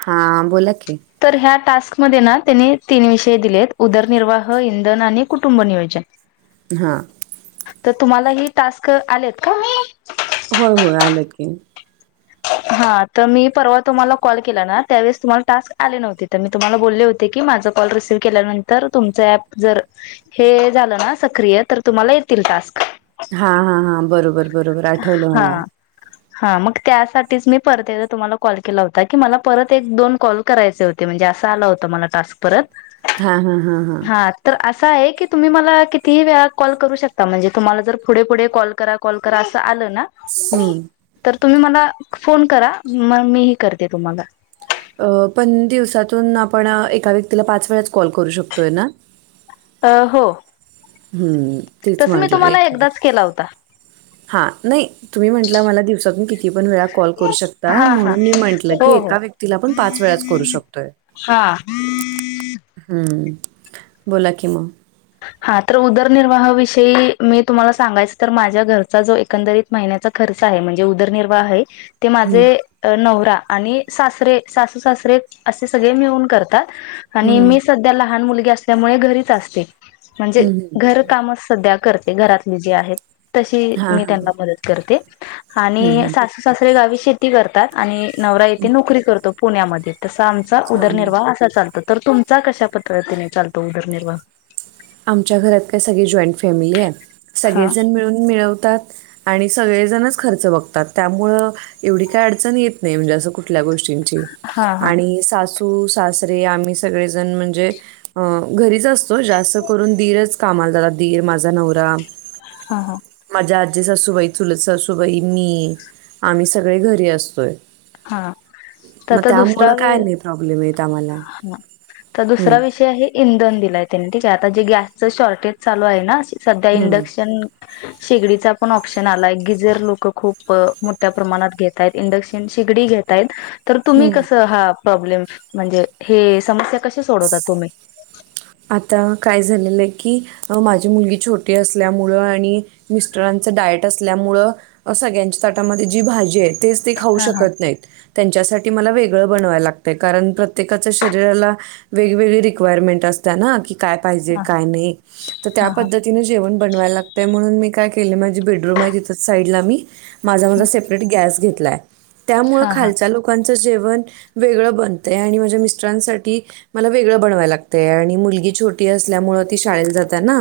हा... बोला की तर ह्या टास्कमध्ये ना... त्यांने तीन विषय दिले आहेत. उदरनिर्वाह, इंधन आणि कुटुंब नियोजन [inaudible] हां. तर तुम्हाला हे टास्क आलेत का? होय होय आलंत की हा... तर मी परवा तुम्हाला कॉल केला ना... त्यावेळेस तुम्हाला टास्क आले नव्हते तर मी तुम्हाला बोलले होते की.... माझा कॉल रिसीव्ह केल्यानंतर.. तुमच ऍप जर हे झालं ना... सक्रिय.. तर तुम्हाला येतील टास्क हा हा हा... बरोबर बरोबर... आठवलं हा मला हा मग त्यासाठी तेच मी परत एकदा तुम्हाला कॉल केला होता... की मला परत एक दोन कॉल करायचे होते... म्हणजे असं आला होतं मला टास्क. परत हा हा हा हा. हा.... तर असं आहे की... तुम्ही मला कितीही वेळा कॉल करू शकता... म्हणजे तुम्हाला जर फूढे फूढे कॉल करा... हा कॉल करा असं आलं ना हम्म. तर तुम्ही मला फोन करा.. मग मी ही करते तुम्हाला अ... पण दिवसातून आपण एका व्यक्तीला पाच वेळच कॉल करू शकतोय ना? अं... हो. हम्म... तीच तसं मी म्हटलं तुम्हाला एक [unintelligible] एकदाच केला होता हा नाही तुम्ही म्हंटला मला दिवसातून किती पण वेळा कॉल करू शकता हा हा म्हणून मी म्हंटल की हो एका व्यक्तीला पण पाच वेळाच करू शकतोय. हां हम्म बोला की मग. हा तर उदरनिर्वाहाविषयी मी तुम्हाला सांगायच तर माझ्या घरचा जो एकंदरीत महिन्याचा खर्च आहे म्हणजे उदरनिर्वाह आहे. ते हम्म माझे नवरा आणि सासरे सासू सासरे असे सगळे मिळून करतात. आणि हम्म मी सध्या लहान मुलगी असल्यामुळे घरीच असते म्हणजे हम्म हम्म. घर कामच सध्या करते घरातली जी आहे तशी हां मी हां त्यांना मदत करते. हम्म आणि हम्म सासू सासरे गावी शेती करतात आणि नवरा येथे नोकरी करतो पुण्यामध्ये. तसा आमचा हां हां. उदरनिर्वाह असा चालतो तर तुमचा कशा पद्धतीने चालतो उदरनिर्वाह? आमच्या घरात काय सगळी जॉईंट फॅमिली आहे हा सगळेजण मिळून मिळवतात. आणि सगळेजणच खर्च बघतात त्यामुळ एवढी काय अडचण येत नाही म्हणजे असं कुठल्या गोष्टीं ची हा हा आणि सासू सासू सासरे आम्ही सगळे जण म्हणजे घरीच असतो जास्त करून दिर कामाला जातात दीर माझा नवरा. हा हां माझ्या आजे सासूबाई चुलत सासूबाई मी आम्ही सगळे घरी असतोय. हां तर मग तर दुसरा त्यामुळं काय नाही प्रॉब्लेम येत आम्हाला हा तर हम्म दुसरा विषय आहे. इंधन दिलय त्यांनी ठीक आहे आता जे गॅसच शॉर्टेज चालू आहे ना सध्या हम्म इंडक्शन. शेगडीचा पण ऑप्शन आलाय गिजर लोक खूप मोठ्या प्रमाणात घेत आहेत इंडक्शन शेगडी घेतायत तर तुम्ही हम्म कस प्रॉब्लेम म्हणजे हे समस्या कस सोडवता तुम्ही? आता काय झालेल आहे की माझी मुलगी छोटी असल्यामुळ आणि मिस्टरांच डायट असल्यामुळ सगळ्यांच्या ताटामध्ये जी भाजी आहे. तेच ते खाऊ हा हा शकत नाहीत. त्यांच्यासाठी मला वेगळ बनवायला लागतंय कारण प्रत्येकाच शरीराला वेगवेगळी रिक्वायरमेंट असतं ना की काय पाहिजे हा काय नाही तर त्या हा हा पद्धतीने त जेवण बनवायला लागतय म्हणून मी काय के माझी बेडरूम आहे तिथ साईडला मी माझा माझा सेपरेट गॅस घेतलाय त्यामुळे हा हा खालच्या लोक लोकांच जेवण वेगळ बनतंय आणि माझ्या मिस्टरांसाठी मला वेगळ बनवाय लागत. ते आणि मुलगी छोटी असल्यामुळे ती शाळेत जातात ना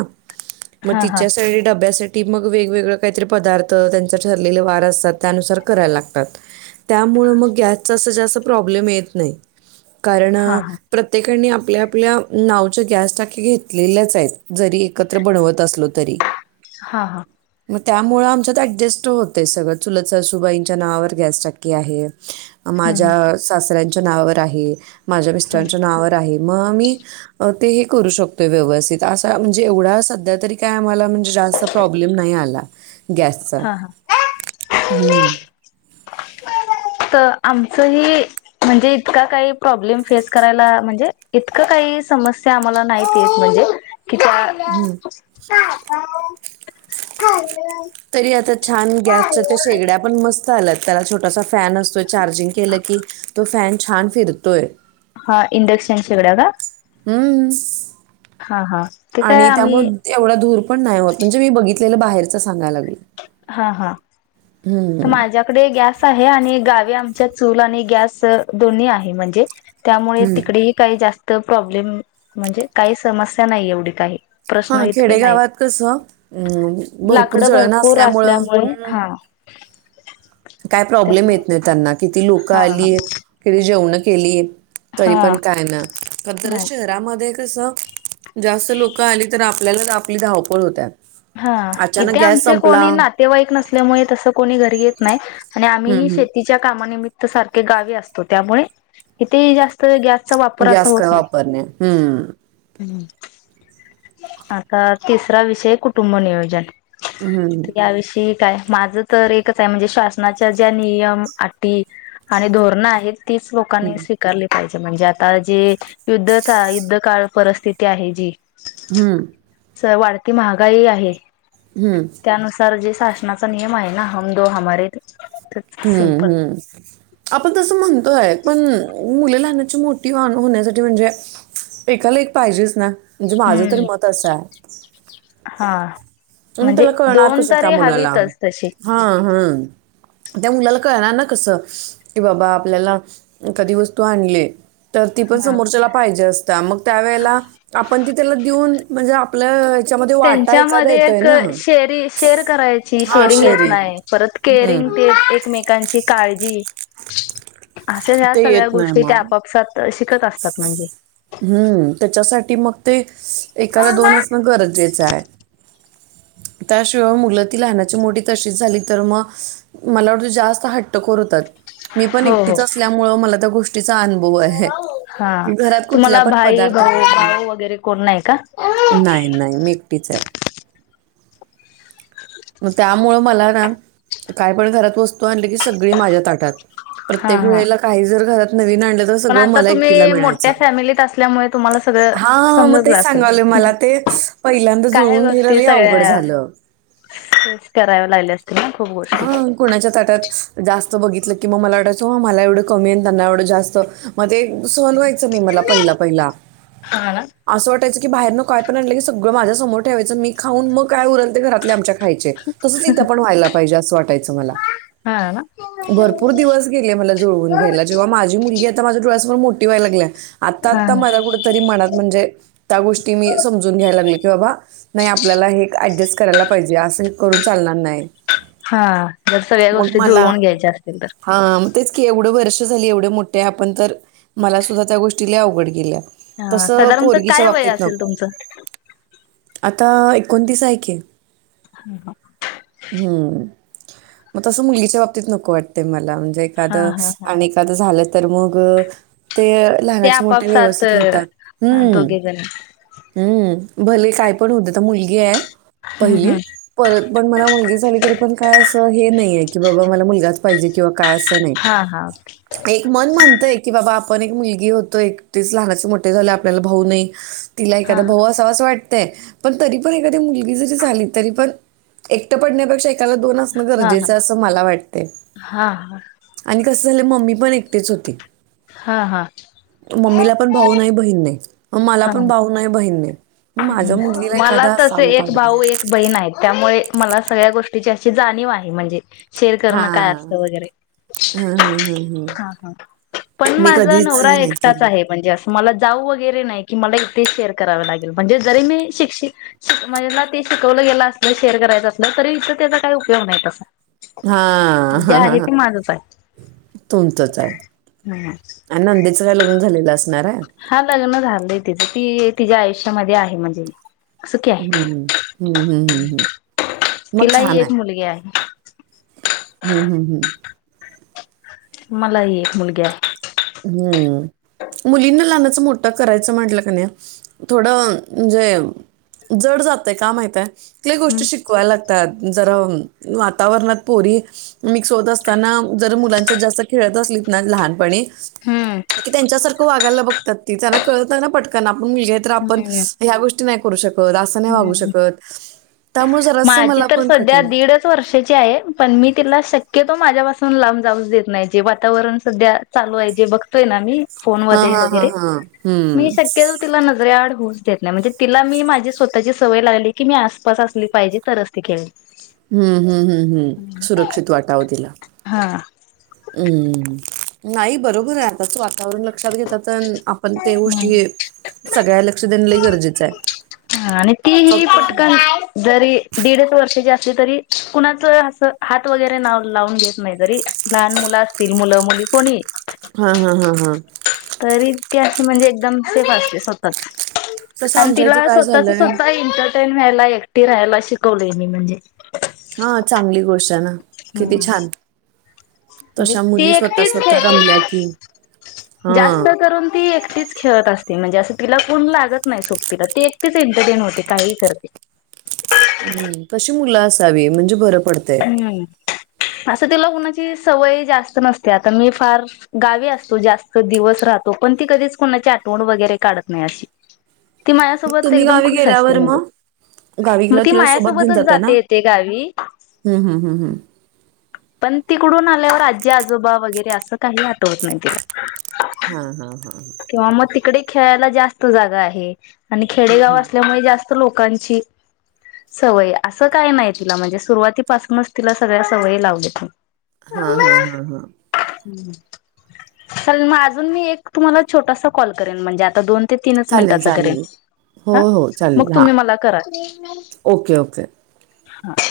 मग हा हा हा तिच्यासाठी डब्यासाठी ती मग वेगवेगळ काहीतरी पदार्थ त्यांचा ठरलेल वार असतात त्यानुसार करायला लागतात. त्यामुळ मग गॅसच असं जास्त प्रॉब्लेम येत नाही, कारण हा हा प्रत्येकाने आपल्या आपल्या, नावच्या गॅस टाकीे घेतलेल्याच आहेत, जरी एकत्र बनवत असलो तरी. हां हां, मग त्यामुळ आमच्यात ऍडजस्ट होत सगळं, चुलत ससूबाईंच्या नावावर गॅस टाकी आहे. माझ्या हम्म सासऱ्यांच्या नावावर आहे, माझ्या हम्म मिस्टरांच्या नावावर आहे, मग आम्ही ते हे करू शकतोय व्यवस्थित, असा म्हणजे एवढा सध्या तरी काय आम्हाला म्हणज जास्त प्रोब्लेम नाही आला, गॅस चा हा हं. हा तर आमचं हे म्हणजे इतका काही प्रॉब्लेम फेस करायला, म्हणजे इतक काही समस्या आम्हाला नाहीत येत म्हणजे. हम्म. ह [unintelligible] तरी आता छान गॅसच्या त्या शेगड्या पण मस्त आल्यात त्याला छोट सा फॅन असतोय चार्जिंग केलं की तो फॅन छान फिरतोय हा इंडक्शन शेगड्या का हम्म हा हा ते काय आणि त्यामु आम्ही एवढा धुर पण नाही होत म्हणजे मी बघितलेलं बाहेरच सांगायला लागलेय हा, हा तर माझ्या इकडे गॅस आहे आणि गावी आमच्या चूल आणि गॅस दोन्ही आहे म्हणजे त्यामुळे हम्म तिकडेही काही जास्त प्रॉब्लेम म्हणजे काही समस्या नाही एवढी काही प्रश्न हा इतके खेडेगावात नाहीत कस भरपूर जळण अस आसल्यामुळे हा काय प्रॉब्लेम त्यामुळे येत नाही त्यांना किती लोकं हा हा आली किती जेवणं केली तरी पण हा काय नाय तर नाही शहरामध्ये कसं जास्त लोक आली तर आप आपल्यालाच आपली धावपळ होत्या हा अचानक इथे गॅस आमचे संपला कोणी नाते हम्म तेवाईक नसल्यामुळे तस कोणी घरी येत नाही आणि आम्ही शेती हम्म च्या कामानिमित्त सारखे गावी असतो त्यामुळे इथेही जास्त गॅसचा वापर असा गॅस होत काय वापरणे हम्म नाही हम् आता तिसरा विषय कुटुंब नियोजन हम्म त्या याविषयी काय माझं तर एकच आहे म्हणजे शासनाच्या ज्या नियम, अटी आणि धोरणं आहेत तीस लोकांनी हम्म शिक कारली पाहिजे म्हणजे आता जी युद्ध काळ, युद्ध काळ परिस्थिती आहे जी हम्म स वाढती महागाई आहे हम्म त्यानुसार जे शासनाचा नियम आहे ना हम दो हमारे दो हम्, हम आपण तसं म्हणतोय पण मुल लहानाची मोठी वा होण्यासाठी म्हणजे एकाला एक पाहिजेच ना म्हणजे माझं तरी हम्म मत असं आहे हा मग म्हणजे त्याला दोन तरी हवीतच तशी हा, हा त्या मुलाला कळणार ना कसं की बाबा आपल्याला एखादी वस्तू आणली तर ती पण हा समोरच्याला पाहिजे असत्या मग त्यावेेळेला आपण ती त्याला देऊन म्हणजे आपलं हच्यामध्ये वाटा एखाद्या क शेरी शेअर करायची हां शेरींग एत शेअरिंग नाही परतं केरींग हम्म ते एकमेकांची काळजी अशे ह्या ते सगळ्या येत नाही गोष्टी त्या मग आपापसात शिकत असतात म्हणजे हम्म त्याच्यासाठी मग ते एकाला दोन असणं गरजेचं आहे त्याशिवाय मुलं ती लहानाची मोठी तशीच झाली तर मग मला वाटतं जास्त हट्टखोर होतात मी पण हो हो एकटीच असल्यामुळे मला त्या गोष्टीचा अनुभव आहे की घरात कु ला भाई भाऊ, भाऊ वगैरे कोण नाही का नाही नाही मी एकटीच आहे मग त्यामुळं मला ना काय पण घरात वस्तू आणली की, सगळी माझ्या ताटात हा प्रत्येक हा वेळेला काही जर घरात नवीन आण पण सगळ आता मला एकटीला तुम्ही मिळायच, मोठ्या फॅमिलीत असल्यामुळे तुम्हाला सगळं हा मग समजतलं तेच असेल. सांगालोय मला तेच पहिल्यांदा जुळवून घेन लंयअवघड झालं. खुश करायला लागले असते ना खूप गोष्टी. कोणाच्या ताटात जास्त बघितलं की मग, मला वाटायचं मला एवढं कमी त्यांना एवढं जास्त मध्ये सन व्हायचं नाही हा मला ना पहिला पहिला. हा असं वाटायं की बाहेरनं काय पण आणलंकी सगळ माझ्या समोर ठेवायं मी खाऊन मग, काय उरल ते घरातल्या आमच्या खायचे, तसेच इथ पण होयाला पाहिजे असं वाटायचं मला, ना. भरपूर दिवस गेले मला जुळवून घ्यायला जेव्हा माझ्या जी मुलगी माझ्या डोळ्यासमोर मोठी व्हायला लागल्या, आत्ता हा हा आत्ता मला कुठ तरी मनात म्हणजे त्या गोष्टी मी समजून घ्यायला लागले, की अबा नाही आपल्याला हे ऍडजस्ट करायला पाहिजे, असं करून चालणार नाही. हा जर सगळ्या गोष्टी जुळवून घ्यायच्या असतील तर. हांम तेच की एवढं वर्ष झाली एवढे मोठे आपण तर, मला सुुद्धा त्या गोष्टी आवघड गेल्या. हा तसं साधारणतः पोरगीच्या काय वय बाबतीत असेल नको, तुमचं? आता एकोणतीस हाय की. [unintelligible] हम्म मग तसं मुलगीच्या बाबतीत नको वाटतेय मला, म्हणजे हा एखादं हा हा अ आणि झालं तर मग ते ते लहानाचे मोठे आपापसात व्यवस्थित होतात, हम्म. दोघे जण हम्म भले काय पण होदे, आता मुलगी आहे हम्म पहिली. हम्म परत पण मला मुलगी झाली तरी पण काय असं हे नाही, आहे की बाबा मला मुलगाच पाहिजे किंवा काय असं नाही. हा हा एक मन म्हणतय की बाबा आपण एक मुलगी होतो, एकटीच लहानाचे मोठे झाले आपल्याला भाऊ नाही तिला हा एखादा हा भाऊ असावा असं वाटतंय, पण तरी पण एखादी मुलगी जरी झाली तरी पण एकट पडण्यापेक्षा एकाला दोन असणं हा हा गरजेचं असं मला वाटते. हा आणि कसं झालं मम्मी पण एकटीच होती. हा हा. मम्मीला पण भाऊ नाही बहीण नाही, मग मला हा पण हा भाऊ नाही बहीण नाही. मग माझ्या मुलगीला मला एखादा तसे असावं एक पाठबळ भाऊ एक बहीण आहे त्यामुळे मला सगळ्या गोष्टीची अशी जाणीव आहे म्हणजे शेअर हा करणं काय असत हं, वगैरे हं, हं, हं. हा ह. पण मी माझा कधीच नवरा नाही एकटाच केलं आहे, म्हणजे असं मला जाऊ वगैरे नाही की मला इथे शेअर कराववे लागेल. म्हणजे जरी मी शिक्षि म्हणजे ना ते शिकवलं गेलं असलं शेअर करायच असलं तरी इथ त्याचा काही उपयोग नाही तसा. हा जे आहे ह ते माझंच तुमचंच आहे. आहे नंदीचं लग्न झालेलं असणार आहे. हा लग्न झालंय तिचं, ती तिच्या आयुष्यामध्ये आहे आहे म्हणजे सुखी आहे. हम्म हम हम्म हम हम. तिला ही एक मुलगी आहे. हम हम हम. मला ही एक मुलगी आहे. हम्म मुलींना लहानाचं मोठा करायचं म्हटलं का न थोड म्हणजे जड जातय का माहित हाय कुठली गोष्ट हम्म शिक शिकय‌ लागतात, जरा वातावरणात पोरी मिक्स होत असताना जर मुलांच्या जास्त खेळत असलीत ना लहानपणी. हम्म. की त्यांच्यासारखं वागायला बघतात ती. त्यांना कळत नाही ना पटकना आपण मुलगी तर आपण हम्म ह्या गोष्टी करू शकत अस नाही वागू हम्म शकत. त्यामुळे जरास माझी मला तर पण सध्या कठीण होतय. दीडच वर्षाची आहे. पण मी तिला शक्यतो माझ्यापासून लांब जाऊच देत नाही. म्हणजे वातावरण सध्या चालू आहे. जे बघतोय ना मी. फोन हां, मधे हां, हां, वगैरे. हां. मी हं. शक्यतो तिला नजरे आड होऊच देत नाही म्हणजे तिला मी माझी स्वतःची सवय लागली की मी आसपास ली पाहिजे तरच ती खे हम्म हम्म हम्म हम्म. सुरक्षित वाटाव तिला. हा हा हम्म. नाही बरोबर आहे आताच वातावरण लक्षात घेता तेन. पण ते गोष्टी सगळ्या लक्ष देण लई गरजेचं आहे. हा आणि तीही फक्त पटकन हां, जरी दीडच वर्षाची असली तरी कुणाच असं हात वगैरे नाव लावून घेत नाही. जरी लहान मुलं असतील, मुलं मुली कोणीही. हा हा हा हा. तरी ते अस म्हणजे एकदम सेफ असते स्वतःच. तसं आणि आमच्या इथं तिला काय स्वतःचा झालंय स्वत एंटरटेन व्हायला, एकटी राहायला शिकवलेय मी, म्हणजे हा चांगली गोष्ट आहे ना. किती हम्म. छान! म्हणजे तश्या ती मुली स्वतः एकटीच स्वतः खेळते. रमल्या की हां. जास्त करून ती एकटीच खेळत असते. म्हणजे असं तिला कोण लागत नाही सोबतीला. ती एकटीच एंटरटेन होते काहीही करते. तशी मुलं असावी, म्हणजे बरं पडतय. हम्. असं तीला कुणाची सवय जास्त नसते, आता मी फार गावे असतो जास्त दिवस राहतो, पण ती कधीच कोणाची आठवण वगैरे काढत नाही अशी. ती मग माझ्यासोबत तुम्ही एकदम गावी खुश असते गेल्यावर म्हणजे. मग? गावी मग गेल्यावर ती तिला माझ्यासोबतच जाते येते गावी. हम हम हम हम. पण तिकडून आल्यावर आजी आजोबा वगैरे असं काहीही आठवत नाही तिला. हा हा हा हा. किंवा मग तिकडे खेळायला जास्त जागा आहे, आणि हं, खेडेगाव हं. असल्यामुळे जास्त लोकांची सवयी असं काय नाही तिला. म्हणजे सुरुवातीपासूनच तिला सगळ्या सवयी लावलेत मी. हा हा हा हा. तर मगअजून मी एक तुम्हाला छोटासा कॉल करेन म्हणजे आता दोन ते तीनच चालेल मिनिटाचा करेन. चालेल हो हा. हो मग चालेल हां तुम्ही मला करा. ओके ओके हा.